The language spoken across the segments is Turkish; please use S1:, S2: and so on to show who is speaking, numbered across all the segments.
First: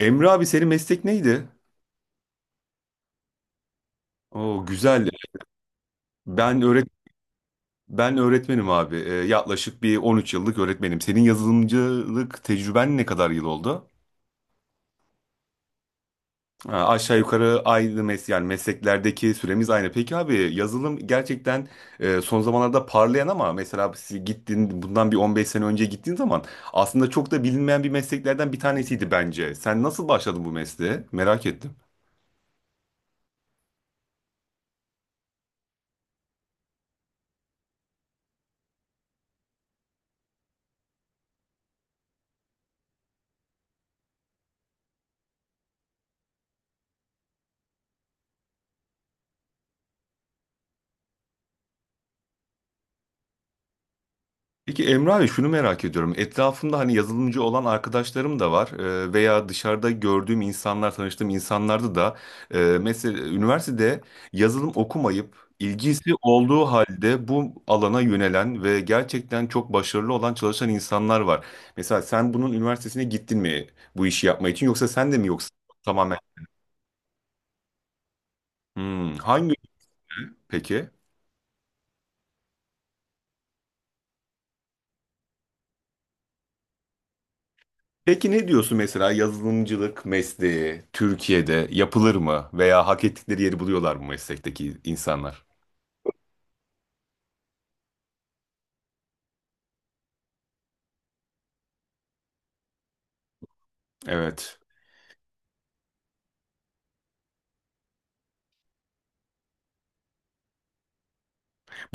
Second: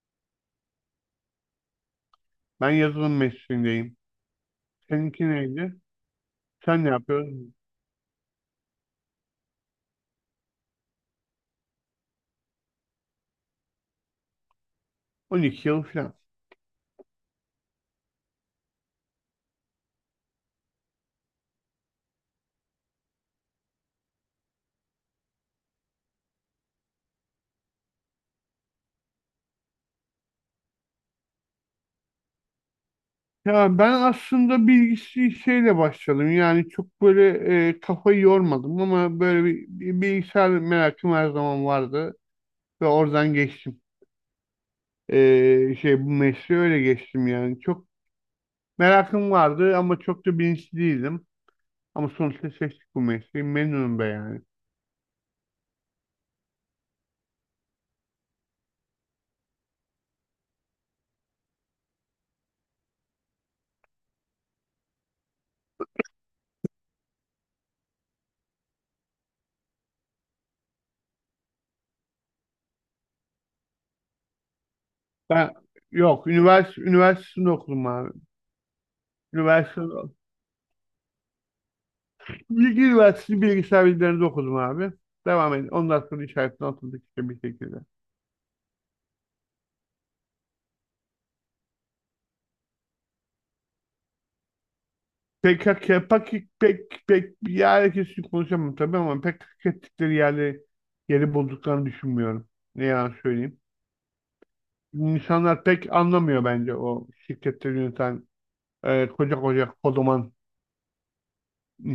S1: Emre abi senin meslek neydi?
S2: Ben yazılım mesleğindeyim.
S1: Oo güzel.
S2: Seninki neydi?
S1: Ben
S2: Sen
S1: öğret
S2: ne yapıyorsun?
S1: Ben öğretmenim abi. Yaklaşık bir 13 yıllık öğretmenim. Senin yazılımcılık tecrüben ne kadar yıl oldu?
S2: 12 yıl falan.
S1: Ha, aşağı yukarı aynı yani mesleklerdeki süremiz aynı. Peki abi, yazılım gerçekten son zamanlarda parlayan ama mesela siz gittin, bundan bir 15 sene önce gittiğin zaman aslında çok da bilinmeyen bir mesleklerden bir tanesiydi bence. Sen nasıl başladın bu mesleğe? Merak ettim.
S2: Ya ben aslında bilgisi şeyle başladım. Yani çok böyle kafayı yormadım ama böyle bir bilgisayar merakım her zaman vardı ve oradan geçtim. Bu mesleğe öyle geçtim yani. Çok merakım vardı ama çok da bilinçli değildim. Ama sonuçta seçtik bu mesleği. Memnunum be yani.
S1: Peki Emre abi, şunu merak ediyorum. Etrafımda hani yazılımcı olan arkadaşlarım da var, veya dışarıda gördüğüm insanlar, tanıştığım insanlarda da mesela üniversitede yazılım okumayıp ilgisi olduğu halde bu alana yönelen ve gerçekten çok başarılı olan çalışan insanlar var. Mesela sen bunun üniversitesine gittin mi, bu işi yapmak için, yoksa sen de mi, yoksa
S2: Ben
S1: tamamen?
S2: yok üniversitesinde okudum abi.
S1: Hmm, hangi
S2: Üniversite
S1: peki?
S2: Bilgi Üniversitesi bilgisayar bilimlerinde okudum abi. Devam edin. Ondan sonra işaretini atıldık işte bir şekilde.
S1: Peki ne diyorsun, mesela yazılımcılık mesleği Türkiye'de yapılır mı veya hak ettikleri yeri buluyorlar mı meslekteki insanlar?
S2: PKK, pek pek pek yani kesin konuşamam tabii ama pek hak ettikleri yeri bulduklarını düşünmüyorum. Ne yalan söyleyeyim.
S1: Evet.
S2: İnsanlar pek anlamıyor bence o şirketleri yöneten koca koca kodoman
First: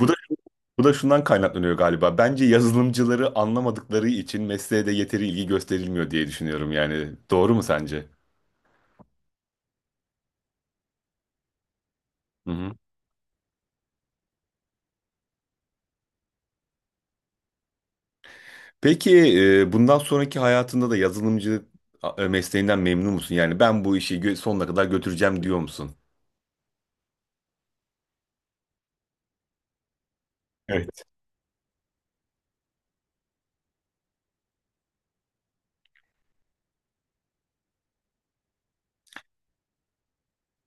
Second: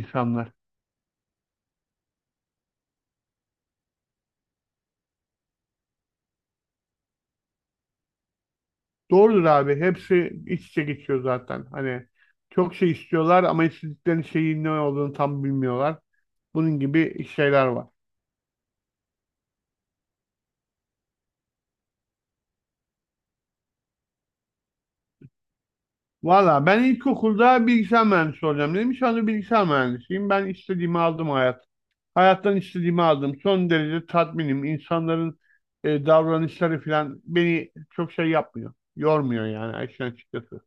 S1: Bu da bu da şundan kaynaklanıyor galiba. Bence yazılımcıları anlamadıkları için mesleğe de yeteri ilgi gösterilmiyor diye düşünüyorum yani. Doğru mu sence?
S2: Doğrudur abi. Hepsi iç içe geçiyor zaten. Hani
S1: Hı hı.
S2: çok şey istiyorlar ama istedikleri şeyin ne olduğunu tam bilmiyorlar. Bunun gibi şeyler var.
S1: Peki, bundan sonraki hayatında da yazılımcı mesleğinden memnun musun? Yani ben bu işi sonuna kadar götüreceğim diyor musun?
S2: Valla ben ilkokulda bilgisayar mühendisi olacağım dedim. Şu anda bilgisayar mühendisiyim. Ben istediğimi
S1: Evet.
S2: aldım hayat. Hayattan istediğimi aldım. Son derece tatminim. İnsanların davranışları falan beni çok şey yapmıyor. Yormuyor yani işin açıkçası.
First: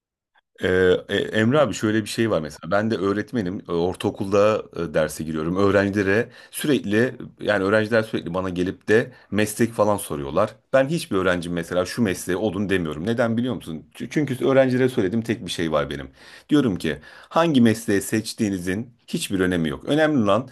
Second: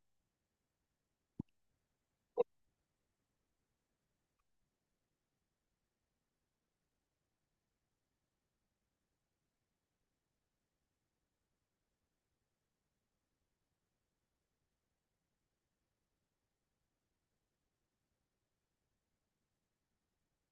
S1: Emre abi, şöyle bir şey var, mesela ben de öğretmenim. Ortaokulda derse giriyorum öğrencilere sürekli. Yani öğrenciler sürekli bana gelip de meslek falan soruyorlar. Ben hiçbir öğrencim mesela şu mesleğe olun demiyorum. Neden biliyor musun? Çünkü öğrencilere söylediğim tek bir şey var benim. Diyorum ki, hangi mesleği seçtiğinizin hiçbir önemi yok. Önemli olan,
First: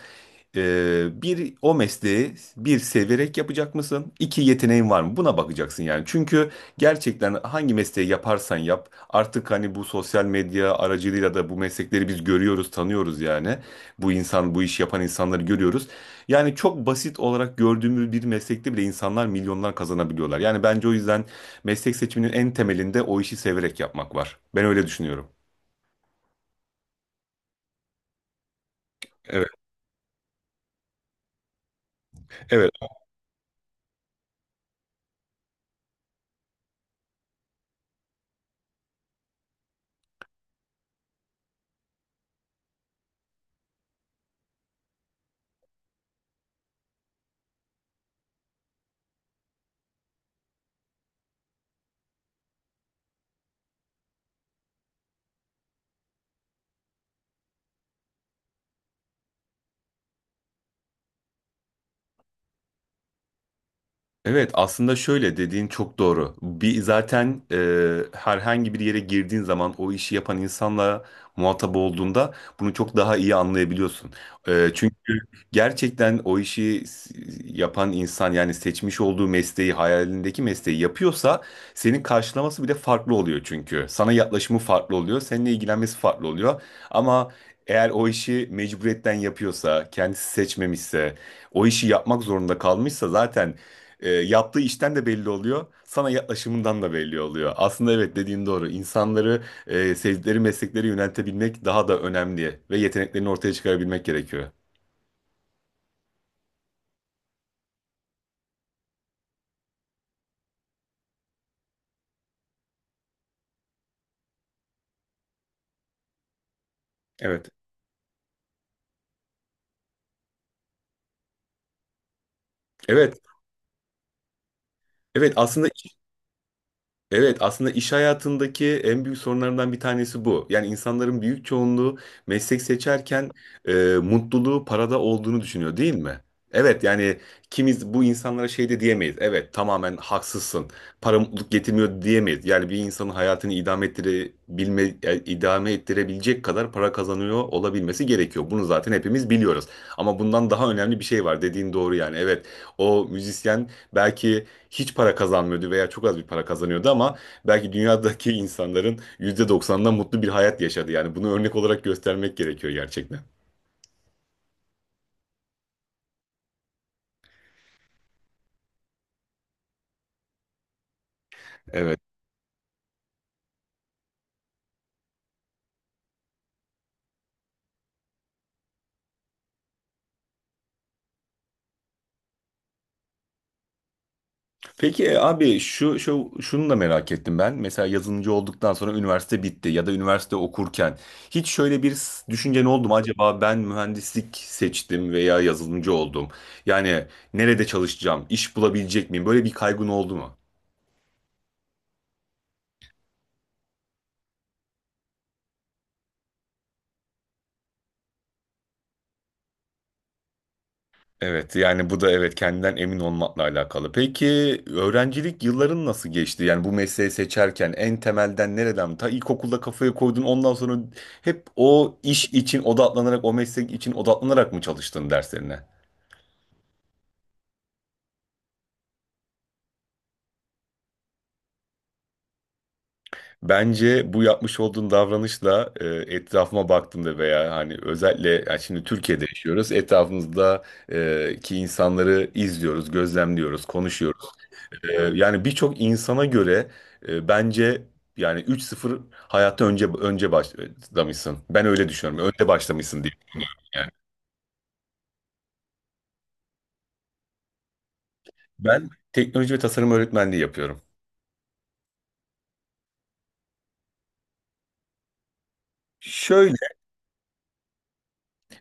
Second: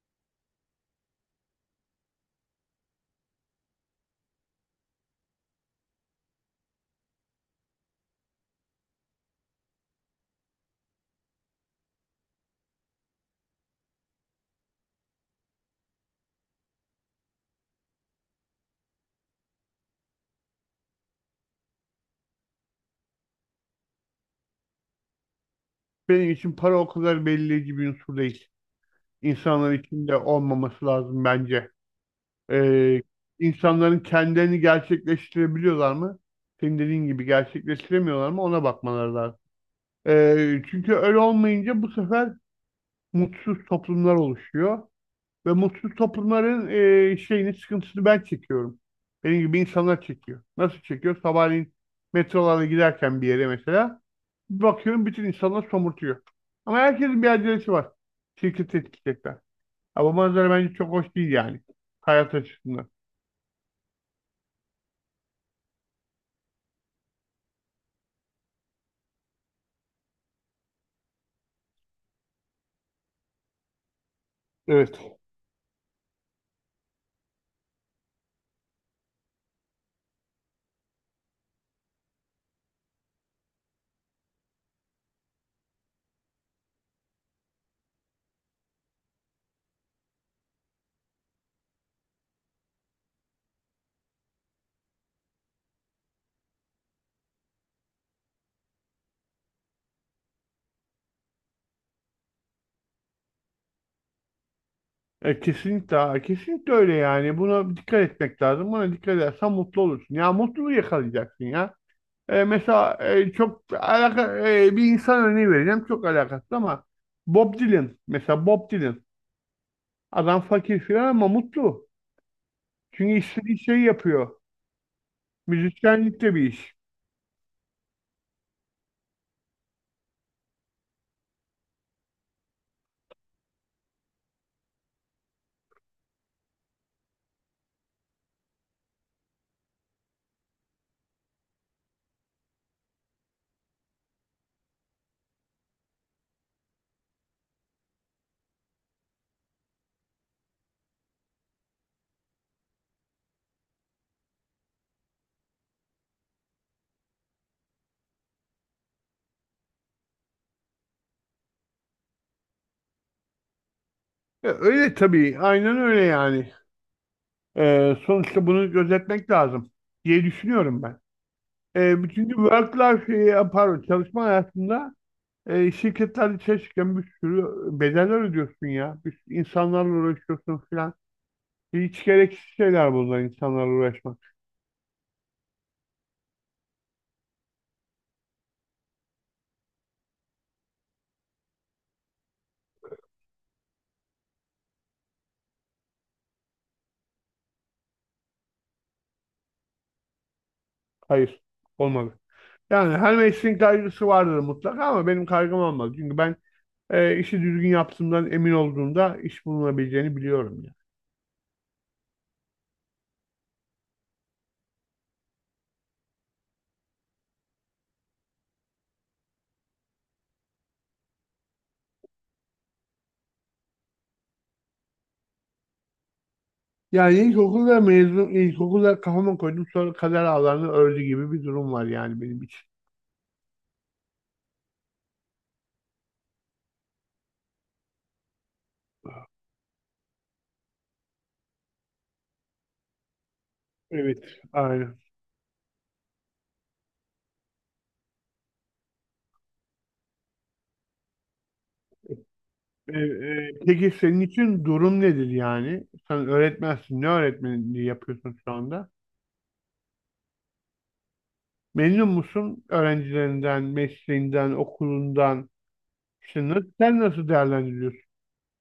S1: bir, o mesleği bir severek yapacak mısın? İki, yeteneğin var mı? Buna bakacaksın yani. Çünkü gerçekten hangi mesleği yaparsan yap, artık hani bu sosyal medya aracılığıyla da bu meslekleri biz görüyoruz, tanıyoruz yani. Bu insan, bu iş yapan insanları görüyoruz. Yani çok basit olarak gördüğümüz bir meslekte bile insanlar milyonlar kazanabiliyorlar. Yani bence o yüzden meslek seçiminin en temelinde o işi severek yapmak var. Ben öyle düşünüyorum.
S2: Benim için para o kadar belirleyici bir unsur değil.
S1: Evet,
S2: İnsanlar için de olmaması lazım bence.
S1: evet.
S2: Ee, insanların kendilerini gerçekleştirebiliyorlar mı? Senin dediğin gibi gerçekleştiremiyorlar mı? Ona bakmaları lazım. Çünkü öyle olmayınca bu sefer mutsuz toplumlar oluşuyor. Ve mutsuz toplumların sıkıntısını ben çekiyorum. Benim gibi insanlar çekiyor. Nasıl çekiyor? Sabahleyin metrolarla giderken bir yere mesela bir bakıyorum bütün insanlar somurtuyor. Ama herkesin bir acelesi var. Şirketi etkileyecekler. Ha, bu manzara bence çok hoş değil yani. Hayat açısından.
S1: Evet aslında şöyle, dediğin çok doğru. Bir zaten, herhangi bir yere girdiğin zaman o işi yapan insanla muhatap olduğunda bunu çok daha iyi anlayabiliyorsun. E,
S2: Evet.
S1: çünkü gerçekten o işi yapan insan, yani seçmiş olduğu mesleği, hayalindeki mesleği yapıyorsa senin karşılaması bir de farklı oluyor çünkü. Sana yaklaşımı farklı oluyor, seninle ilgilenmesi farklı oluyor. Ama eğer o işi mecburiyetten yapıyorsa, kendisi seçmemişse, o işi yapmak zorunda kalmışsa zaten, yaptığı işten de belli oluyor. Sana yaklaşımından da belli oluyor. Aslında evet, dediğin doğru. İnsanları, sevdikleri meslekleri yöneltebilmek daha da önemli ve yeteneklerini ortaya çıkarabilmek gerekiyor.
S2: Kesinlikle, abi, kesinlikle öyle yani. Buna dikkat etmek lazım. Buna dikkat edersen mutlu olursun. Ya mutluluğu yakalayacaksın ya. Mesela bir insan örneği vereceğim. Çok alakasız ama
S1: Evet.
S2: Bob Dylan. Mesela Bob Dylan. Adam fakir filan ama mutlu. Çünkü
S1: Evet.
S2: istediği şeyi yapıyor.
S1: Evet aslında
S2: Müzisyenlik de bir iş.
S1: Evet aslında iş hayatındaki en büyük sorunlarından bir tanesi bu. Yani insanların büyük çoğunluğu meslek seçerken, e, mutluluğu parada olduğunu düşünüyor değil mi? Evet yani, kimiz bu insanlara şey de diyemeyiz. Evet, tamamen haksızsın. Para mutluluk getirmiyor diyemeyiz. Yani bir insanın hayatını idame ettirebilecek kadar para kazanıyor olabilmesi gerekiyor. Bunu zaten hepimiz biliyoruz. Ama bundan daha önemli bir şey var. Dediğin doğru yani. Evet, o müzisyen belki hiç para kazanmıyordu veya çok az bir para kazanıyordu ama belki dünyadaki insanların %90'dan mutlu bir hayat yaşadı. Yani bunu örnek olarak göstermek gerekiyor gerçekten.
S2: Öyle tabii. Aynen öyle yani. Sonuçta bunu gözetmek lazım diye düşünüyorum ben. E,
S1: Evet.
S2: çünkü work life, pardon çalışma hayatında, şirketler çalışırken bir sürü bedeller ödüyorsun ya. Bir sürü insanlarla uğraşıyorsun filan. Hiç gereksiz şeyler bunlar insanlarla uğraşmak.
S1: Peki, abi, şu, şu şunu da merak ettim ben. Mesela yazılımcı olduktan sonra üniversite bitti ya da üniversite okurken hiç şöyle bir düşüncen oldu mu, acaba ben mühendislik seçtim veya yazılımcı oldum? Yani nerede çalışacağım, iş bulabilecek miyim? Böyle bir kaygın oldu mu?
S2: Hayır, olmalı. Yani her mesleğin kaygısı vardır mutlaka ama benim kaygım olmaz. Çünkü ben işi düzgün yaptığımdan emin olduğumda iş bulunabileceğini biliyorum ya.
S1: Evet yani bu da evet, kendinden emin olmakla alakalı. Peki öğrencilik yılların nasıl geçti? Yani bu mesleği seçerken en temelden nereden? Ta ilkokulda kafaya koydun, ondan sonra hep o iş için odaklanarak, o meslek için odaklanarak mı çalıştın derslerine?
S2: Yani ilkokulda kafama koydum sonra kader ağlarını ördü gibi bir durum var yani benim için.
S1: Bence bu yapmış olduğun davranışla, etrafıma baktığımda veya hani özellikle, yani şimdi Türkiye'de yaşıyoruz. Etrafımızda, ki insanları izliyoruz, gözlemliyoruz, konuşuyoruz.
S2: Evet, aynen.
S1: Yani birçok insana göre, bence yani 3-0 hayatta önce başlamışsın. Ben öyle düşünüyorum. Önde
S2: E,
S1: başlamışsın diye düşünüyorum
S2: e, peki
S1: yani.
S2: senin için durum nedir yani? Sen öğretmensin. Ne öğretmenliği yapıyorsun şu
S1: Ben
S2: anda?
S1: teknoloji ve tasarım öğretmenliği yapıyorum.
S2: Memnun musun öğrencilerinden, mesleğinden, okulundan? İşte
S1: Şöyle.
S2: nasıl, sen nasıl değerlendiriyorsun?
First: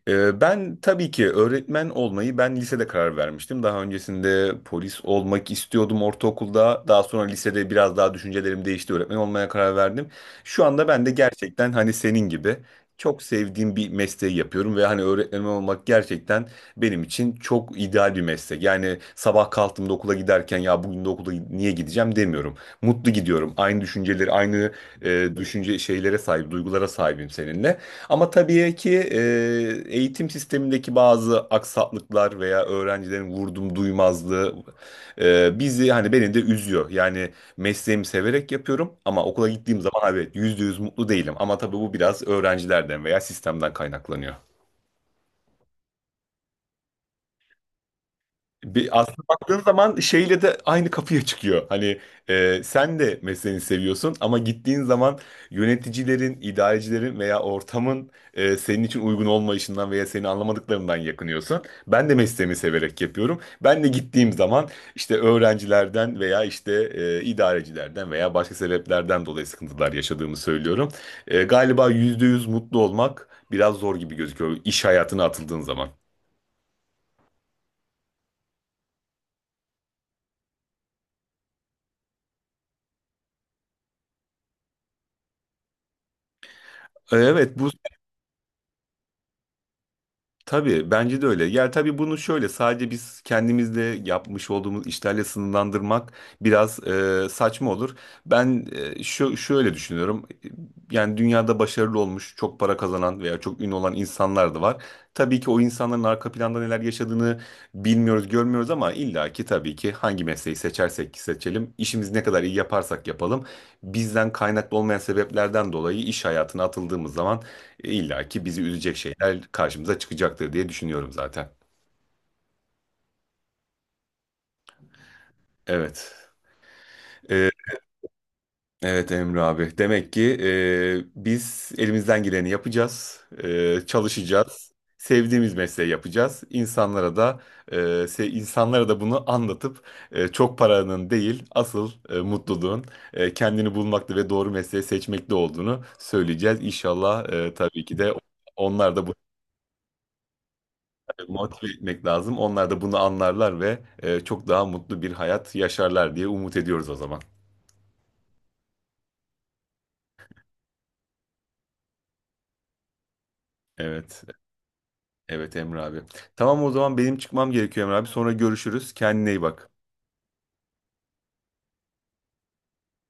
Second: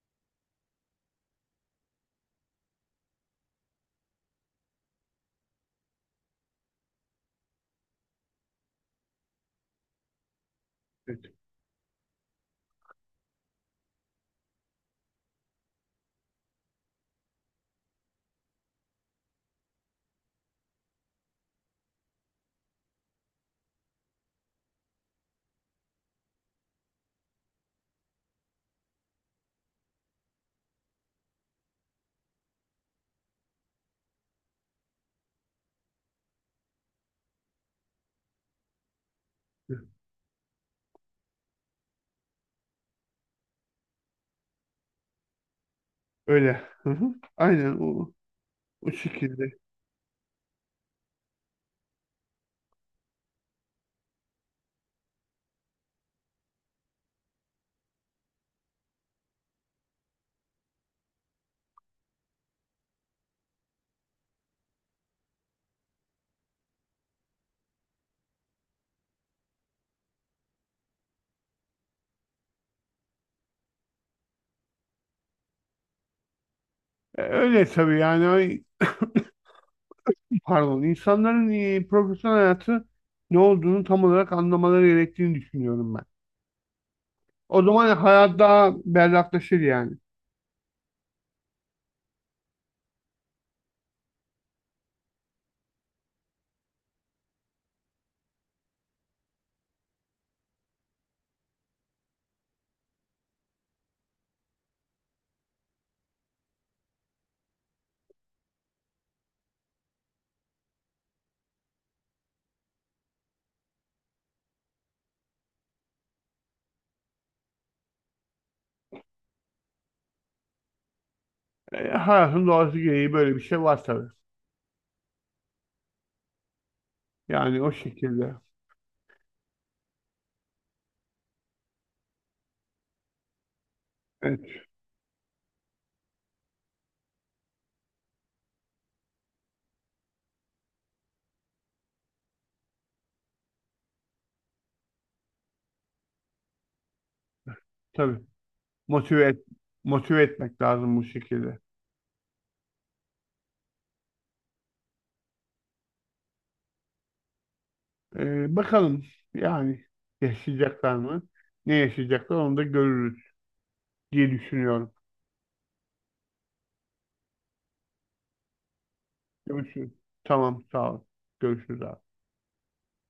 S1: Ben tabii ki öğretmen olmayı ben lisede karar vermiştim. Daha öncesinde polis olmak istiyordum, ortaokulda. Daha sonra lisede biraz daha düşüncelerim değişti. Öğretmen olmaya karar verdim. Şu anda ben de
S2: Evet.
S1: gerçekten hani senin gibi çok sevdiğim bir mesleği yapıyorum ve hani öğretmen olmak gerçekten benim için çok ideal bir meslek. Yani sabah kalktığımda okula giderken, ya bugün de okula niye gideceğim demiyorum. Mutlu gidiyorum. Aynı düşünceleri, aynı, düşünce şeylere sahip, duygulara sahibim seninle. Ama tabii ki, eğitim sistemindeki bazı aksaklıklar veya öğrencilerin vurdum duymazlığı, bizi hani beni de üzüyor. Yani mesleğimi severek yapıyorum ama okula gittiğim zaman, evet, %100 mutlu değilim. Ama tabii bu biraz öğrencilerden veya sistemden kaynaklanıyor.
S2: Öyle. Hı hı. Aynen o
S1: Bir aslında
S2: şekilde.
S1: baktığın zaman şeyle de aynı kapıya çıkıyor. Hani, sen de mesleğini seviyorsun ama gittiğin zaman yöneticilerin, idarecilerin veya ortamın, senin için uygun olmayışından veya seni anlamadıklarından yakınıyorsun. Ben de mesleğimi severek yapıyorum. Ben de gittiğim zaman işte öğrencilerden veya işte, idarecilerden veya başka sebeplerden dolayı sıkıntılar yaşadığımı söylüyorum. Galiba %100 mutlu olmak biraz zor gibi gözüküyor iş hayatına atıldığın zaman.
S2: Öyle tabii yani. Ay, pardon. İnsanların profesyonel hayatı ne olduğunu tam olarak anlamaları gerektiğini düşünüyorum ben.
S1: Evet,
S2: O zaman hayat daha berraklaşır yani.
S1: tabii bence de öyle. Yani tabii bunu şöyle sadece biz kendimizle yapmış olduğumuz işlerle sınırlandırmak biraz saçma olur. Ben, e, şu şöyle düşünüyorum. Yani dünyada başarılı olmuş, çok para kazanan veya çok ünlü olan insanlar da var. Tabii ki o insanların arka planda neler yaşadığını bilmiyoruz, görmüyoruz ama illaki tabii ki hangi mesleği seçersek seçelim, işimizi ne kadar iyi yaparsak yapalım, bizden kaynaklı olmayan sebeplerden dolayı iş hayatına atıldığımız zaman İlla ki bizi üzecek şeyler karşımıza çıkacaktır diye düşünüyorum zaten.
S2: Hayatın doğası gereği böyle bir şey var tabii.
S1: Evet. Ee,
S2: Yani o şekilde.
S1: evet Emre abi. Demek ki, biz elimizden geleni yapacağız.
S2: Evet,
S1: Çalışacağız. Sevdiğimiz mesleği yapacağız. İnsanlara da bunu anlatıp, çok paranın değil, asıl mutluluğun, kendini bulmakta ve doğru mesleği seçmekte olduğunu söyleyeceğiz. İnşallah, tabii ki de
S2: tabii.
S1: onlar da
S2: Motive et, motive etmek lazım bu şekilde.
S1: motive etmek lazım. Onlar da bunu anlarlar ve çok daha mutlu bir hayat yaşarlar diye umut ediyoruz o zaman.
S2: Bakalım yani yaşayacaklar mı? Ne yaşayacaklar onu da görürüz
S1: Evet,
S2: diye düşünüyorum.
S1: evet Emre abi. Tamam, o zaman benim çıkmam gerekiyor Emre abi. Sonra görüşürüz. Kendine iyi bak.
S2: Görüşürüz. Tamam, sağ ol. Görüşürüz abi.